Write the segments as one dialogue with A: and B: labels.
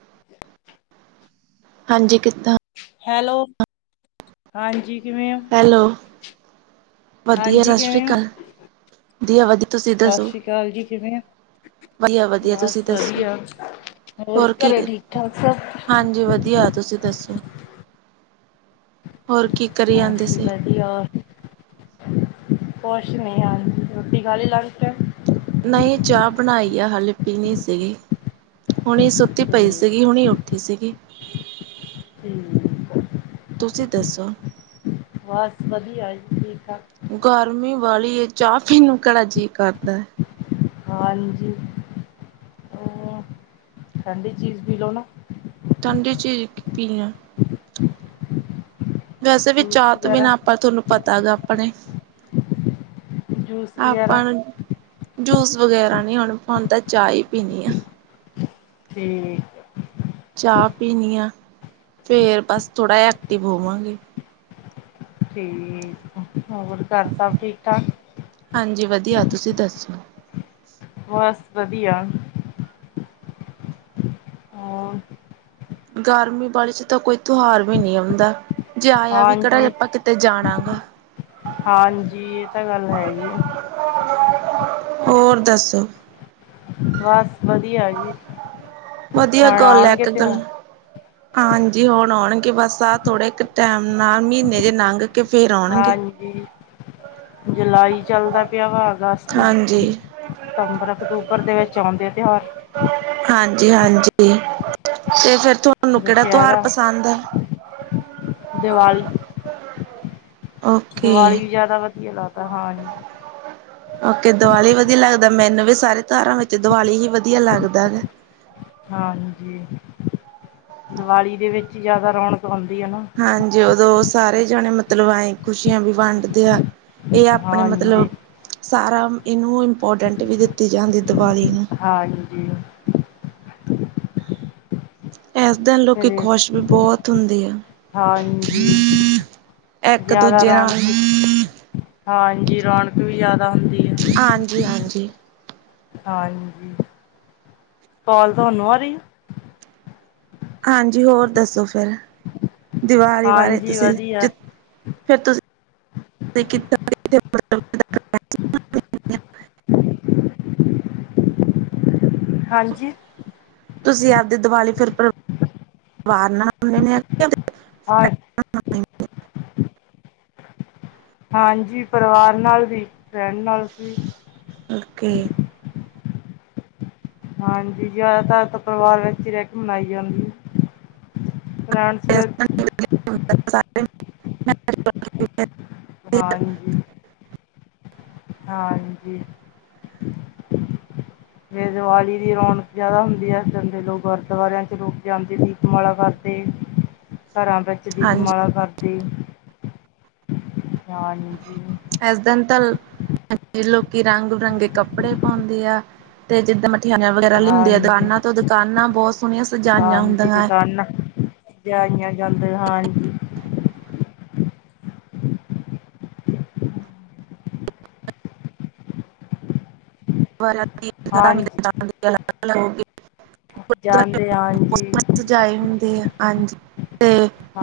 A: ਅ [inaudible]
B: ਹਾਂਜੀ ਕਿੱਦਾਂ?
A: ਹੈਲੋ, ਹਾਂਜੀ ਕਿਵੇਂ ਹੋ?
B: ਹੈਲੋ, ਵਧੀਆ
A: ਹਾਂਜੀ
B: ਸਤਿ ਸ੍ਰੀ
A: ਕਿਵੇਂ ਹੋ?
B: ਅਕਾਲ, ਜੀ ਵਧੀਆ ਤੁਸੀਂ
A: ਸਤਿ
B: ਦੱਸੋ?
A: ਸ਼੍ਰੀ ਅਕਾਲ ਜੀ ਕਿਵੇਂ ਹੋ?
B: ਵਧੀਆ -ਵਧੀਆ ਤੁਸੀਂ
A: ਬਸ
B: ਦੱਸੋ?
A: ਵਧੀਆ।
B: ਹੋਰ ਕੀ,
A: ਘਰੇ ਠੀਕ ਠਾਕ ਸਭ?
B: ਹਾਂਜੀ ਵਧੀਆ ਆ ਤੁਸੀਂ ਦੱਸੋ? ਹੋਰ ਕੀ ਕਰੀ ਆਂਦੇ ਸੀ?
A: ਜਹ ਕੁਸ਼ ਨਹੀਂ ਆ ਰੋਟੀ ਖਾ ਲਈ ਲਾਂ ਕੇ।
B: ਨਹੀਂ ਚਾਹ ਬਣਾਈ ਆ ਹਾਲੇ ਪੀਣੀ ਸੀਗੀ। ਹੁਣੀ ਸੁੱਤੀ ਪਈ ਸੀਗੀ, ਹੁਣੀ ਉੱਠੀ ਸੀਗੀ।
A: ਹੂੰ।
B: ਤੁਸੀਂ ਦੱਸੋ?
A: ਬਸ ਵਧੀਆ ਜੀ, ਠੀਕ -ਠਾਕ
B: ਗਰਮੀ ਵਾਲੀ ਐ, ਚਾਹ ਪੀਣ ਨੂੰ ਕਿਹੜਾ ਜੀਅ ਕਰਦਾ ਏ।
A: ਹਾਂਜੀ! ਉਹ ਠੰਡੀ ਚੀਜ਼ ਪੀ ਲਓ ਨਾ
B: ਠੰਡੀ ਚੀਜ਼ [unintelligible] ਵੈਸੇ ਵੀ
A: ਜੂਸ
B: ਚਾਹ ਤੋਂ
A: ਵਗੈਰਾ
B: ਬਿਨਾਂ ਆਪਾਂ ਥੋਨੂੰ ਪਤਾ ਹੈਗਾ ਆਪਣੇ
A: ਜੂਸ ਵਗੈਰਾ
B: ਆਪਾਂ ਨੂੰ, ਜੂਸ ਵਗੈਰਾ ਨਹੀਂ ਹੁੰਣ, ਹੁਣ ਤਾਂ ਚਾਹ ਹੀ ਪੀਣੀ ਹੈ।
A: 'ਤੇ
B: ਚਾਹ ਪੀਣੀ ਹੈ, ਫੇਰ ਬਸ ਥੋੜ੍ਹਾ ਜਿਹਾ ਐਕਟਿਵ ਹੋਵਾਂਗੀ।
A: ਠੀਕ, ਹੋਰ ਘਰ ਸਭ ਠੀਕ- ਠਾਕ
B: ਹਾਂਜੀ! ਵਧੀਆ ਤੁਸੀਂ ਦੱਸੋ
A: ਬਸ ਵਧੀਆ ਹੋਰ
B: ਗਰਮੀ ਬਾੜੀ 'ਚ ਤਾਂ ਕੋਈ ਤਿਉਹਾਰ ਵੀ ਨਹੀਂ ਆੰਦਾ ਜੇ ਆਇਆ ਵੀ, ਕਿਹੜਾ
A: ਹਾਂਜੀ
B: ਆਪਾਂ ਕਿਤੇ ਜਾਣਾ ਗਾ
A: ਹਾਂਜੀ! ਇਹ ਤਾਂ ਗੱਲ ਹੈ ਗੀ ਐ
B: [unintelligible] ਹੋਰ ਦੱਸੋ
A: ਬਸ ਵਧੀਆ ਜੀ
B: ਵਧੀਆ
A: ਹੁਣ
B: ਗੱਲ ਹੈ
A: ਆਉਣਗੇ
B: ਇੱਕ
A: ਤਿਉਹਾਰ
B: ਗੱਲ ਹਾਂਜੀ ਹੁਣ ਆਉਣਗੇ ਬਸ ਆਹ ਥੋੜੇ ਇੱਕ ਟੈਮ ਨਾਲ ਮਹੀਨੇ ਜੇ ਲੰਘ ਕੇ ਫੇਰ ਆਉਣਗੇ
A: ਹਾਂਜੀ! ਜੁਲਾਈ ਚੱਲਦਾ ਪਿਆ ਵਾ ਅਗਸਤ
B: ਹਾਂਜੀ
A: ਸਤੰਬਰ, ਅਕਤੂਬਰ ਦੇ ਵਿੱਚ ਆਉਂਦੇ ਤਿਉਹਾਰ
B: ਹਾਂਜੀ-ਹਾਂਜੀ, ਤੇ ਫਿਰ ਥੋ
A: ਦੁਸਹਿਰਾ, ਦੀਵਾਲੀ
B: ਓਕੇ
A: ਦੀਵਾਲੀ ਵੀ ਜਿਆਦਾ ਵਧੀਆ ਲੱਗਦਾ, ਹਾਂਜੀ
B: ਓਕੇ ਦੀਵਾਲੀ ਵਧੀਆ ਲੱਗਦਾ, ਮੈਨੂੰ ਵੀ ਸਾਰੇ ਤਿਉਹਾਰਾਂ ਵਿੱਚ ਦੀਵਾਲੀ ਹੀ ਵਧੀਆ ਲੱਗਦਾ ਹੈਗਾ
A: ਹਾਂਜੀ, ਦੀਵਾਲੀ ਦੇ ਵਿੱਚ ਹੀ ਜਿਆਦਾ ਰੌਣਕ ਆਉਂਦੀ ਹੈ ਨਾ
B: ਹਾਂਜੀ ਉਦੋਂ ਸਾਰੇ ਜਾਣੇ ਮਤਲਬ ਆਏ ਖੁਸ਼ੀਆਂ ਵੀ ਵੰਡਦੇ ਆ ਇਹ ਆਪਣੇ ਮਤਲਬ,
A: ਹਾਂਜੀ
B: ਸਾਰਾ ਇਹਨੂੰ ਇੰਪੋਰਟੈਂਟ ਵੀ ਦਿੱਤੀ ਜਾਂਦੀ ਦੀਵਾਲੀ ਨੂੰ
A: ਹਾਂਜੀ।
B: ਇਸ ਦਿਨ ਲੋਕੀ
A: ਫਿਰ
B: ਖ਼ੋਸ਼ ਵੀ ਬਹੁਤ ਹੁੰਦੇ ਆ।
A: ਹਾਂਜੀ
B: ਇੱਕ
A: ਜ਼ਿਆਦਾ
B: ਦੂਜੇ ਨਾਲ
A: ਰੌਣਕ ਹਾਂਜੀ, ਰੌਣਕ ਵੀ ਜਿਆਦਾ ਹੁੰਦੀ ਹੈ
B: ਹਾਂਜੀ-ਹਾਂਜੀ।
A: ਹਾਂਜੀ, ਕਾੱਲ ਤੁਹਾਨੂੰ ਆ ਰਹੀ ਹੇ
B: ਹਾਂਜੀ ਹੋਰ ਦੱਸੋ ਫਿਰ, ਦੀਵਾਲੀ ਬਾਰੇ
A: ਹਾਂਜੀ
B: ਤੁਸੀਂ
A: ਵਧੀਆ
B: ਜਿ ਫੇਰ ਤੁਸੀਂ, ਕੀਤਾ [unintelligible]
A: ਹਾਂਜੀ।
B: ਤੁਸੀਂ ਆਪਦੀ ਦੀਵਾਲੀ ਫਿਰ ਪਰ [inaudible] ਪਰਿਵਾਰ ਨਾਲ ਨੇ
A: [unintelligible] ਹਾਂਜੀ ਪਰਿਵਾਰ ਨਾਲ ਵੀ, ਫਰੈਂਡ ਨਾਲ ਸੀ
B: ਓਕੇ
A: ਹਾਂਜੀ ਜ਼ਿਆਦਾਤਰ ਤਾਂ ਪਰਿਵਾਰ ਵਿੱਚ ਹੀ ਰਹਿ ਕੇ ਮਨਾਈ ਜਾਂਦੀ ਏ। ਫਰੈਂਡ
B: [unintelligible]
A: ਹਾਂਜੀ। ਹਾਂਜੀ।
B: [unintelligible]
A: ਫੇਰ ਦੀਵਾਲੀ ਦੀ ਰੌਣਕ ਜਿਆਦਾ ਹੁੰਦੀ ਹੈ ਇਸ ਕਰਕੇ ਲੋਕ ਗੁਰਦੁਆਰਿਆਂ ਚ ਲੋਕ ਜਾਂਦੇ ਸੀ। ਮਾਲਾ ਕਰਦੇ ਘਰਾਂ ਵਿੱਚ
B: ਹਾਂਜੀ
A: ਦੀਪਮਾਲਾ ਕਰਦੇ ਹਾਂ ਜੀ
B: ਇਸ ਦਿਨ ਤਾਂ ਲੋਕੀ ਰੰਗ ਬਿਰੰਗੇ ਕੱਪੜੇ ਪਾਉਂਦੇ ਆ। ਤੇ ਜਿੱਦਾਂ ਮਠਿਆਈਆਂ ਵਗੈਰਾ ਵੀ ਹੁੰਦੀਆਂ
A: ਹਾਂਜੀ
B: ਦੁਕਾਨਾਂ ਤੋਂ ਦੁਕਾਨਾਂ ਬਹੁਤ ਸੋਹਣੀਆਂ ਸਜਾਈਆਂ
A: ਹਾਂਜੀ
B: ਹੁੰਦੀਆਂ।
A: ਦੁਕਾਨਾਂ ਸਜਾਈਆਂ ਜਾਂਦੀਆਂ ਹਨ
B: ਅਲਗ
A: ਹਾਂਜੀ
B: ਹੋ
A: ਜਾਂਦੇ ਹਾਂਜੀ
B: [unintelligible] ਸਜਾਏ ਹੁੰਦੇ ਆ ਹਾਂਜੀ ਤੇ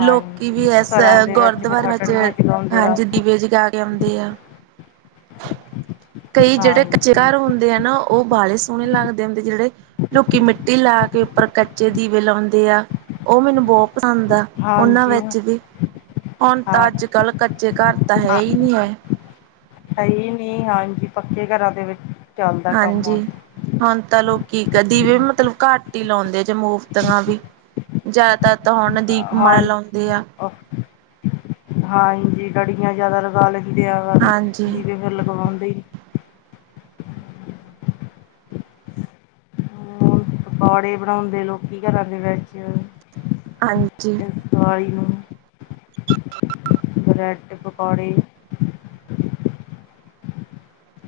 B: ਲੋਕੀ ਵੀ ਇਸ
A: ਘਰਾਂ ਦੇ ਵਿੱਚ ਫਿਰ
B: ਗੁਰਦੁਆਰ ਵਿੱਚ
A: ਹਟੜੀਆਂ ਚਲਾਉਂਦੇ ਰ
B: ਹਾਂਜੀ ਦੀਵੇ ਜਗਾ ਕੇ ਆਉਂਦੇ ਆ। ਕਈ ਜਿਹੜੇ ਕੱਚੇ
A: ਹਾਂਜੀ
B: ਘਰ ਹੁੰਦੇ ਆ ਨਾ ਉਹ ਉਹ ਬਾਲੇ ਸੋਹਣੇ ਲੱਗਦੇ ਹੁੰਦੇ ਜਿਹੜੇ ਲੋਕੀ ਮਿੱਟੀ ਲਾ ਕੇ ਉੱਪਰ ਕੱਚੇ ਦੀਵੇ ਲਾਉਂਦੇ ਆ। ਉਹ ਮੈਨੂੰ ਬਹੁਤ ਪਸੰਦ ਆ ਉਹਨਾਂ
A: ਹਾਂਜੀ ਹਾਂ
B: ਵਿੱਚ ਵੀ ਹੁਣ ਤਾਂ
A: ਹਾਂ
B: ਅੱਜ ਕੱਲ ਕੱਚੇ ਘਰ ਤਾਂ ਹੈ ਹੀ ਨਹੀ ਹੈ।
A: ਹੈ ਈ ਨੀ ਹਾਂਜੀ ਪੱਕੇ ਘਰਾਂ ਦੇ ਵਿੱਚ ਚੱਲਦਾ ਕੰਮ
B: ਹਾਂਜੀ
A: ਹੁਣ।
B: ਹੁਣ ਤਾਂ ਲੋਕੀ ਕਦੀ ਦੀਵੇ ਵੀ ਮਤਲਬ ਘੱਟ ਹੀ ਲਾਉਂਦੇ ਜੇ ਮੋਮਬੱਤੀਆਂ ਵੀ ਜ਼ਿਆਦਾ ਤਾਂ ਹੁਣ ਦੀਪ
A: ਹਾਂ
B: ਮਾਲਾ ਹੁੰਦੀ ਆ-
A: ਹਾਂਜੀ ਲੜੀਆਂ ਜਿਆਦਾ ਲਗਾ ਲੈਂਦੇ ਆ ਬਸ
B: ਹਾਂਜੀ
A: ਜਿਵੇ ਫਿਰ ਲਗਵਾਉਂਦੀ। ਹੁਣ ਪਕੌੜੇ ਬਣਾਉਂਦੇ ਲੋਕੀ ਘਰਾਂ ਦੇ ਵਿੱਚ।
B: ਹਾਂਜੀ।
A: ਦਿਵਾਲੀ ਨੂੰ। ਬਰੈਡ ਪਕੌੜੇ।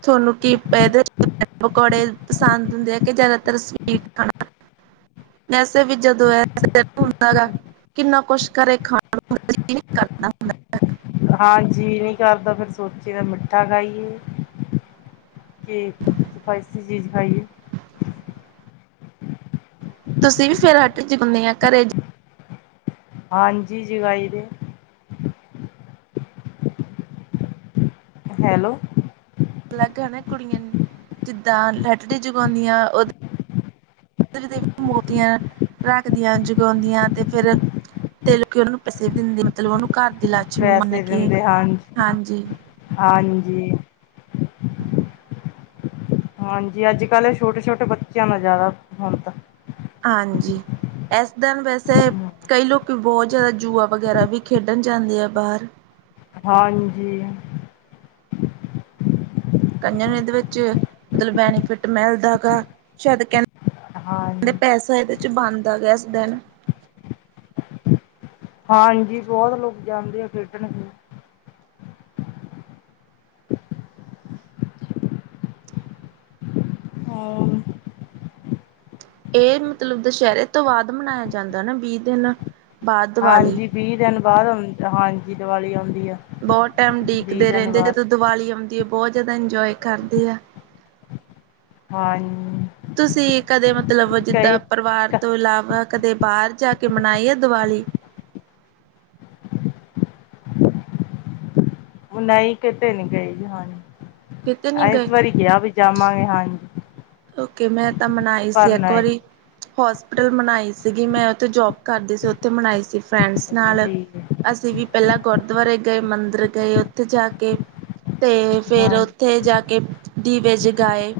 B: ਥੋਨੂੰ ਕੀ ਏਦੇ ਚ ਪਕੌੜੇ ਪਸੰਦ ਹੁੰਦੇ ਆ ਕਿ ਜ਼ਿਆਦਾਤਰ ਸਵੀਟ ਖਾਣਾ। [inaudible] ਵੈਸੇ ਵੀ ਜਦੋਂ ਐ ਸਟਿਪ ਹੁੰਦਾ ਗਾ ਕਿੰਨਾ ਕੁਛ ਘਰੇ ਖਾਣ ਨੂੰ ਆ ਜੀ। ਕੀ ਕਰਦਾ ਹੁਨਾ।
A: ਹਾਂ, ਜੀ ਨਹੀਂ ਕਰਦਾ ਫਿਰ ਸੋਚੀ ਦਾ ਮਿੱਠਾ ਖਾਈਏ। ਕੇ ਸਪਾਈਸੀ ਚੀਜ਼ ਖਾਈਏ।
B: ਤੁਸੀਂ ਵੀ ਫਿਰ ਹੱਟ ਚ ਹੁਨੀ ਆ ਘਰੇ ਚ।
A: ਹਾਂਜੀ ਜਗਾਈ ਦੇ। ਹੈਲੋ।
B: ਅਲੱਗ ਹਨਾ ਕੁੜੀਆਂ ਜਿੱਦਾਂ ਲਾਈਟਾਂ ਜਗਾਉਂਦੀਆਂ ਉਦਾ। ਤੇ ਫਿਰ ਮੋਮਬੱਤੀਆਂ ਰੱਖਦੀਆਂ ਜਗਾਉਂਦੀਆਂ ਤੇ ਫਿਰ। ਤੇ ਲੋਕੀ ਉਹਨੂੰ ਪੈਸੇ ਦਿੰਦੇ ਮਤਲਬ ਉਹਨੂੰ ਘਰ ਦੀ ਲੱਛਮੀ ਮੰਨ
A: ਪੈਸੇ
B: ਕੇ
A: ਦਿੰਦੇ ਹਨ
B: ਹਾਂਜੀ।
A: ਹਾਂਜੀ। ਹਾਂਜੀ ਹਾਂਜੀ ਅੱਜ ਕੱਲ੍ਹ ਛੋਟੇ ਛੋਟੇ ਬੱਚਿਆਂ ਦਾ ਜ਼ਿਆਦਾ ਹੁਣ ਤਾਂ।
B: ਹਾਂਜੀ। ਇਸ ਦਿਨ ਵੈਸੇ ਕਈ ਲੋਕੀ ਬਹੁਤ ਜ਼ਿਆਦਾ ਜੂਆ ਵਗੈਰਾ ਵੀ ਖੇਡਣ ਜਾਂਦੇ ਆ ਬਾਹਰ।
A: ਹਾਂਜੀ।
B: ਕਈਆਂ ਨੇ ਇਹਦੇ ਵਿੱਚ ਮਤਲਬ ਬੈਨੀਫਿਟ ਮਿਲਦਾ ਗਾ, ਸ਼ਾਇਦ ਕਹਿੰਦੇ।
A: ਹਾਂ
B: ਅਗਰ, ਪੈਸੇ ਇਦੇ ਵਿੱਚ ਬਣਦਾ ਗਿਆ ਇਸ ਦਿਨ।
A: ਹਾਂ ਇਹ ਵੀ ਬਹੁਤ ਲੋਕ ਜਾਂਦੇ ਆ ਖੇਡਣ। ਹੋਰ
B: ਇਹ ਮਤਲਬ ਦੁਸਹਿਰੇ ਤੋਂ ਬਾਅਦ ਮਨਾਇਆ ਜਾਂਦਾ ਨਾ ਵੀਹ ਦਿਨ। ਬਾਅਦ ਦੀਵਾਲੀ
A: ਹਾਂਜੀ ਵੀਹ ਦਿਨ ਬਾਅਦ ਹਾਂਜੀ ਦੀਵਾਲੀ ਆਉਂਦੀ ਆ।
B: ਬਹੁਤ ਟਾਈਮ
A: ਵੀਹ
B: ਉਡੀਕਦੇ
A: ਦਿਨ
B: ਰਹਿੰਦੇ
A: ਬਾਅਦ
B: ਜਦੋਂ ਦੀਵਾਲੀ ਆਉਂਦੀ ਐ, ਬਹੁਤ ਜ਼ਿਆਦਾ ਇੰਨਜੋਏ ਕਰਦੇ ਆ।
A: ਹਾ
B: ਤੁਸੀਂ ਕਦੇ ਮਤਲਬ ਜਿੱਦਾਂ ਪਰਿਵਾਰ ਤੋਂ ਇਲਾਵਾ ਕਦੇ ਬਾਹਰ ਜਾ ਕੇ ਮਨਾਈ ਆ ਦਿਵਾਲੀ।
A: ਨਹੀਂ ਕਿਤੇ ਨੀ ਗਈ,
B: ਕਿਤੇ ਨਹੀਂ
A: ਹਾਂਜੀ ਇਸ
B: ਗਏ
A: ਵਾਰੀ ਕਿਆ ਵੀ ਜਾਵਾਂਗੇ, ਹਾਂਜੀ।
B: ਕਿਉਂਕਿ ਮੈਂ ਤਾਂ ਮਨਾਈ ਸੀ
A: ਪਰ
B: ਇੱਕ
A: ਨਹੀਂ
B: ਵਾਰੀ। ਹੋਸਪਿਟਲ ਬਣਾਈ ਸੀਗੀ, ਮੈਂ ਉੱਥੇ ਜੋਬ ਕਰਦੀ ਸੀ ਉੱਥੇ ਮਨਾਈ ਸੀ ਫਰੈਂਡਸ ਨਾਲ।
A: ਠੀਕ
B: ਅਸੀਂ ਵੀ ਪਹਿਲਾਂ ਗੁਰਦੁਆਰੇ ਗਏ ਮੰਦਿਰ ਗਏ ਉੱਥੇ ਜਾ ਕੇ ਤੇ ਫਿਰ
A: ਹਾਂਜੀ
B: ਤੇ ਜਾ ਕੇ ਦੀਵੇ ਜਗਾਏ।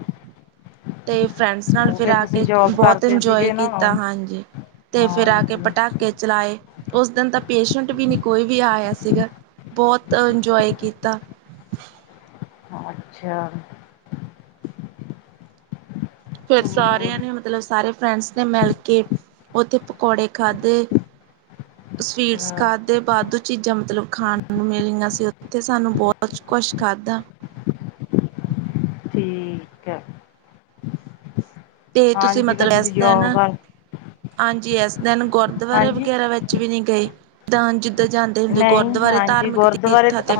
B: ਤੇ ਫਰੈਂਡਸ ਨਾਲ
A: ਉਹ
B: ਫਿਰ
A: ਫੇਰ
B: ਆ ਕੇ
A: ਤੁਸੀਂ ਜੋਬ
B: ਬਹੁਤ
A: ਕਰਦੇ
B: ਇੰਨਜੋਏ
A: ਸੀਗੇ ਨਾ ਹਾਂ
B: ਕੀਤਾ, ਹਾਂਜੀ ਤੇ ਫਿਰ ਆ ਕੇ
A: ਹਾਂਜੀ
B: ਪਟਾਕ -ਕੇ ਚਲਾਏ ਉਸ ਦਿਨ ਤਾਂ ਪੇਸ਼ੈਂਟ ਵੀ ਨੀ ਕੋਈ ਵੀ ਆਇਆ ਸੀਗਾ। ਬਹੁਤ ਇੰਨਜੋਏ ਕੀਤਾ।
A: ਅੱਛਾ।
B: ਫਿਰ
A: ਹੋਰ
B: ਸਾਰਿਆਂ ਨੇ ਮਤਲਬ ਸਾਰੇ ਫਰੈਂਡਸ ਨੇ ਮਿਲ ਕੇ ਉੱਥੇ ਪਕੌੜੇ ਖਾਂਦੇ। ਸਵੀਟਸ
A: ਅੱਛਾ
B: ਖਾਦੇ ਵਾਧੂ ਚੀਜ਼ਾਂ ਮਤਲਬ ਖਾਣ ਨੂੰ ਮਿਲੀਆਂ ਸੀ ਉੱਥੇ, ਸਾਨੂੰ ਬਹੁਤ ਕੁੱਛ ਖਾਂਦਾ।
A: ਠੀਕ ਐ।
B: ਤੇ ਤੁਸੀਂ
A: ਹਾਂਜੀ ਫੇਰ
B: ਮਤਲਬ ਐਸ
A: ਤੁਸੀਂ
B: ਦਿਨ
A: ਜੋਬ ਕਰ
B: ਹਾਂਜੀ ਇਸ ਦਿਨ ਗੁਰਦੁਆਰੇ
A: ਹਾਂਜੀ
B: ਵਗੈਰਾ ਵਿੱਚ ਵੀ ਨੀ ਗਈ ਤਾਂ ਜਿਦੇ ਤੇ ਜਾਂਦੇ ਹੁੰਦੇ
A: ਨਹੀਂ
B: ਗੁਰਦੁਆਰੇ ਧਾਰਮਿਕ ਤੀਰਥਾਂ ਤੇ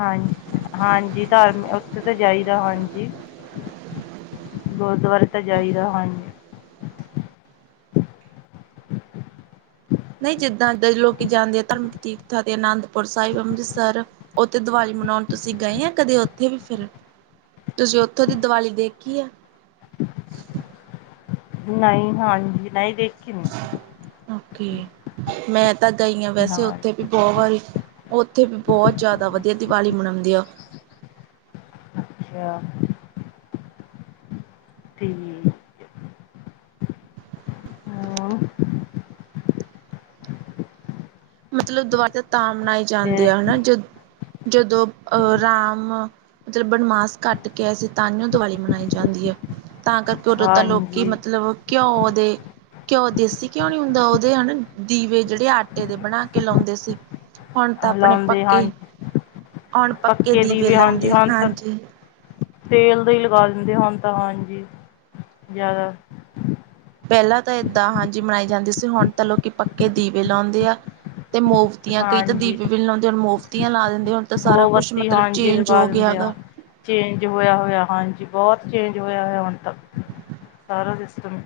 A: ਹਾਂਜੀ-ਹਾਂਜੀ ਧਾਰਮ ਉੱਥੇ ਤਾਂ ਜਾਈਦਾ ਹਾਂਜੀ ਗੁਰਦੁਆਰੇ ਤਾਂ ਜਾਈਦਾ ਹਾਂਜੀ।
B: ਨਹੀਂ ਜਿੱਦਾਂ ਦੇ ਲੋਕੀ ਜਾਂਦੇ ਆ ਧਾਰਮਿਕ ਤੀਰਥਾਂ ਤੇ ਅਨੰਦਪੁਰ ਸਾਹਿਬ, ਅੰਮ੍ਰਿਤਸਰ ਉੱਥੇ ਦੀਵਾਲੀ ਮਨਾਉਣ ਤੁਸੀਂ ਗਏ ਆ ਕਦੇ ਉੱਥੇ ਵੀ ਫਿਰ ਤੁਸੀਂ ਉੱਥੋ ਦੀ ਦੀਵਾਲੀ ਦੇਖੀ ਆ।
A: ਨਈ, ਹਾਂਜੀ ਨਈ ਦੇਖੀ ਮੈ
B: ਓਕੇ ਮੈਂ ਤਾਂ ਗਈ ਹਾਂ ਵੈਸੇ ਉੱਥੇ ਵੀ ਬਹੁ ਵਾਰੀ, ਉੱਥੇ ਵੀ ਬਹੁਤ ਜ਼ਿਆਦਾ ਵਧੀਆ ਦੀਵਾਲੀ ਮਨਾਉਂਦੇ ਆ।
A: ਅੱਛਾ। ਠੀ ਹੂੰ
B: ਮਤਲਬ ਦੀਵਾਲੀ ਤਾਂ ਮਨਾਈ ਜਾਂਦੀ
A: ਫੇਰ
B: ਆ ਹਨਾ ਜਦੋਂ ਅਹ ਰਾਮ ਮਤਲਬ ਬਨਵਾਸ ਘੱਟ ਕੇ ਆਏ ਸੀ ਤਾਂਈਓ ਦੀਵਾਲੀ ਮਨਾਈ ਜਾਂਦੀ ਆ। ਤਾਂ ਕਰਕੇ ਉਦੋਂ ਤਾਂ ਲੋਕੀ
A: ਹਾਂਜੀ
B: ਮਤਲਬ ਘਿਓ ਦੇ ਘਿਓ ਦੇਸੀ ਘਿਓ ਨੀ ਹੁੰਦਾ, ਉਹਦੇ ਹਨਾ ਦੀਵੇ ਜਿਹੜੇ ਆਟੇ ਦੇ ਬਣਾ ਕੇ ਲਾਉਂਦੇ ਸੀ। ਹੁਣ ਤਾਂ ਆਪਣੇ
A: ਲਾਉਂਦੇ
B: ਪੱਕੇ,
A: ਹਾਂਜੀ
B: ਹੁਣ ਪੱਕੇ ਦੀਵੇ
A: ਹਾਂਜੀ
B: ਲਾਉਂਦੇ
A: ਹੁਣ ਤਾਂ
B: ਹਾਂਜੀ
A: ਤੇਲ ਦੇ ਹੀ ਲਗਾ ਦਿੰਦੇ ਹੁਣ ਤਾਂ ਹਾਂਜੀ, ਜ਼ਿਆਦਾ
B: ਪਹਿਲਾਂ ਤਾਂ ਏਦਾਂ ਹਾਂਜੀ ਮਨਾਈ ਜਾਂਦੀ ਸੀ ਹੁਣ ਤਾਂ ਲੋਕੀ ਪੱਕੇ ਦੀਵੇ ਲਾਉਂਦੇ ਆ ਤੇ ਮੋਵੱਤੀਆਂ ਕਈ ਤਾਂ
A: ਹਾਂਜੀ
B: ਦੀਵੇ ਵੀ ਲਾਉਂਦੇ ਆ, ਮੋਵੱਤੀਆਂ ਲਾ ਦਿੰਦੇ ਹੁਣ ਤਾਂ ਸਾਰਾ ਕੁੱਛ
A: ਮੋਮਬੱਤੀ
B: ਮਤਲਬ
A: ਹਾਂਜੀ
B: ਚੇਂਜ
A: ਲਗਾ
B: ਹੋ ਗਿਆ
A: ਦਿੰਦੇ
B: ਵਾ
A: ਆ ਚੇਂਜ ਹੋਇਆ-ਹੋਇਆ ਹਾਂਜੀ ਬਹੁਤ ਚੇਂਜ ਹੋਇਆ- ਹੋਇਆ ਹੁਣ ਤੱਕ ਸਾਰਾ ਸਿਸਟਮ।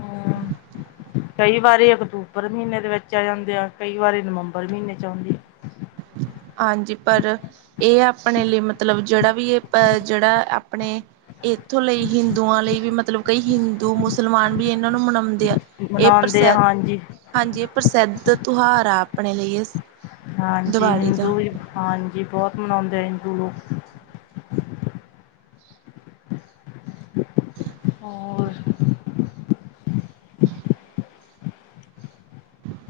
A: ਹਮ
B: [inaudible]
A: ਕਈ ਵਾਰੀ ਅਕਤੂਬਰ ਮਹੀਨੇ ਦੇ ਵਿੱਚ ਆ ਜਾਂਦੀ ਆ, ਕਈ ਵਾਰੀ ਨਵੰਬਰ ਮਹੀਨੇ ਚ ਆਉਂਦੀ ਆ।
B: ਹਾਂਜੀ ਪਰ ਇਹ ਆਪਣੇ ਲਈ ਮਤਲਬ ਜਿਹੜਾ ਵੀ ਇਹ ਜਿਹੜਾ ਆਪਣੇ ਇੱਥੋਂ ਲਈ ਹਿੰਦੂਆਂ ਲਈ ਵੀ ਮਤਲਬ ਕਈ ਹਿੰਦੂ ਮੁਸਲਮਾਨ ਵੀ ਇਹਨਾਂ ਨੂੰ ਮਨਾਉਂਦੇ ਆ। ਇਹ
A: ਮਨਾਉਂਦੇ ਆ
B: ਪ੍ਰਸਿੱਧ
A: ਹਾਂਜੀ
B: ਹਾਂਜੀ ਇਹ ਪ੍ਰਸਿੱਧ ਤਿਉਹਾਰ ਆ ਆਪਣੇ ਲਈ
A: ਹਾਂਜੀ
B: ਦੀਵਾਲੀ ਦਾ
A: ਹਿੰਦੂ ਹਾਂਜੀ ਬਹੁਤ ਮਨਾਉਂਦੇ ਆ ਹਿੰਦੂ ਲੋਕ ਹੋਰ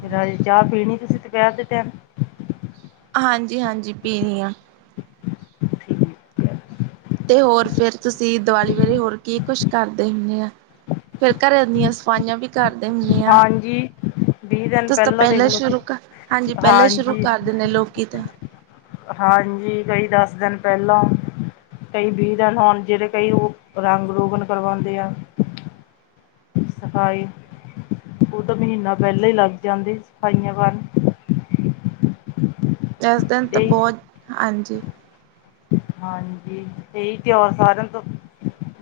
A: ਫਿਰ ਅਜ ਚਾਹ ਪੀਣੀ ਤੁਸੀਂ ਦੁਪਹਿਰ ਦੇ ਟਾਈਮ
B: ਹਾਂਜੀ- ਹਾਂਜੀ ਪੀਣੀ ਆ। ਤੇ ਹੋਰ ਫਿਰ ਤੁਸੀਂ ਦੀਵਾਲੀ ਵੇਲੇ ਹੋਰ ਕੀ ਕੁਛ ਕਰਦੇ ਹੁਨੇ ਆ ਫਿਰ ਘਰਾਂ ਦੀਆਂ ਸਫਾਈਆਂ ਵੀ ਕਰਦੇ ਹੁੰਨੇ ਆ
A: ਹਾਂਜੀ ਵੀਹ ਦਿਨ
B: ਤੁਸੀ ਤਾਂ
A: ਦੇਖ
B: ਪਹਿਲਾਂ
A: ਲਓ
B: ਸ਼ੁਰੂ ਕਰ ਹਾਂਜੀ ਪਹਿਲਾਂ ਸ਼ੁਰੂ
A: ਹਾਂਜੀ
B: ਕਰ ਦਿਨੇ ਲੋਕੀ ਤਾਂ
A: ਹਾਂਜੀ ਕਈ ਦਸ ਦਿਨ ਪਹਿਲਾਂ ਕਈ ਵੀਹ ਦਿਨ ਹੁਨ ਜੇਰੇ ਕਈ ਉਹ ਰੰਗ ਰੋਗਨ ਕਰਵਾਉਂਦੇ ਆ। ਸਫਾਈ ਉਹ ਤਾਂ ਮਹੀਨਾ ਪਹਿਲਾਂ ਹੀ ਲੱਗ ਜਾਂਦੀ ਸਫਾਈਆਂ ਕਰਨ
B: ਇਸ ਦਿਨ ਤਾਂ
A: ਇਹੀ
B: ਬਹੁਤ ਹਾਂਜੀ
A: ਹਾਂਜੀ ਇਹੀ ਤਿਉਹਾਰ ਸਾਰਿਆਂ ਤੋਂ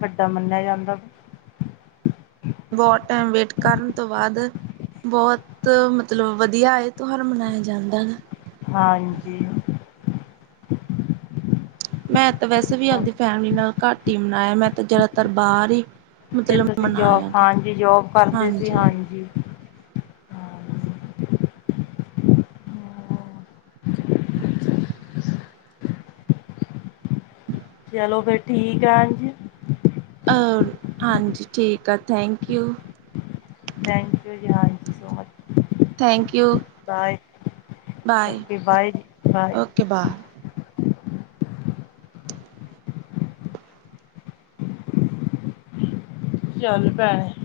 A: ਵੱਡਾ ਮੰਨਿਆ ਜਾਂਦਾ।
B: ਬਹੁਤ ਟਾਈਮ ਵੇਟ ਕਰਨ ਤੋਂ ਬਾਅਦ ਬਹੁਤ ਮਤਲਬ ਵਧੀਆ ਇਹ ਤਿਉਹਾਰ ਮਨਾਇਆ ਜਾਂਦਾ।
A: ਹਾਂਜੀ।
B: ਮੈਂ ਤਾਂ ਵੈਸੇ ਵੀ
A: ਹੋਰ
B: ਆਵਦੀ ਫੈਮਿਲੀ ਨਾਲ ਘੱਟ ਹੀ ਮਨਾਇਆ ਮੈਂ ਤਾਂ ਜ਼ਿਆਦਾਤਰ ਬਾਹਰ ਹੀ
A: ਫਿਰ
B: ਮਤਲਬ
A: ਤੁਸੀਂ ਜੋਬ
B: ਮਨਾਇਆ ਹੈਗਾ
A: ਹਾਂਜੀ ਜੋਬ ਕਰਦੇ ਸੀ
B: ਹਾਂਜੀ [inaudible]
A: ਚਲੋ ਫਿਰ ਠੀਕ ਆ ਹਾਂਜੀ
B: ਅ ਹਾਂਜੀ ਠੀਕ ਆ ਥੈਂਕ ਯੂ
A: ਥੈਂਕ ਯੂ ਜੀ ਹਾਂ you so much.
B: Thank you.
A: Bye.
B: Bye
A: okay bye ਜੀ ਬਾਏ
B: ਓਕੇ ਬਾ।
A: ਚੱਲ [unintelligible]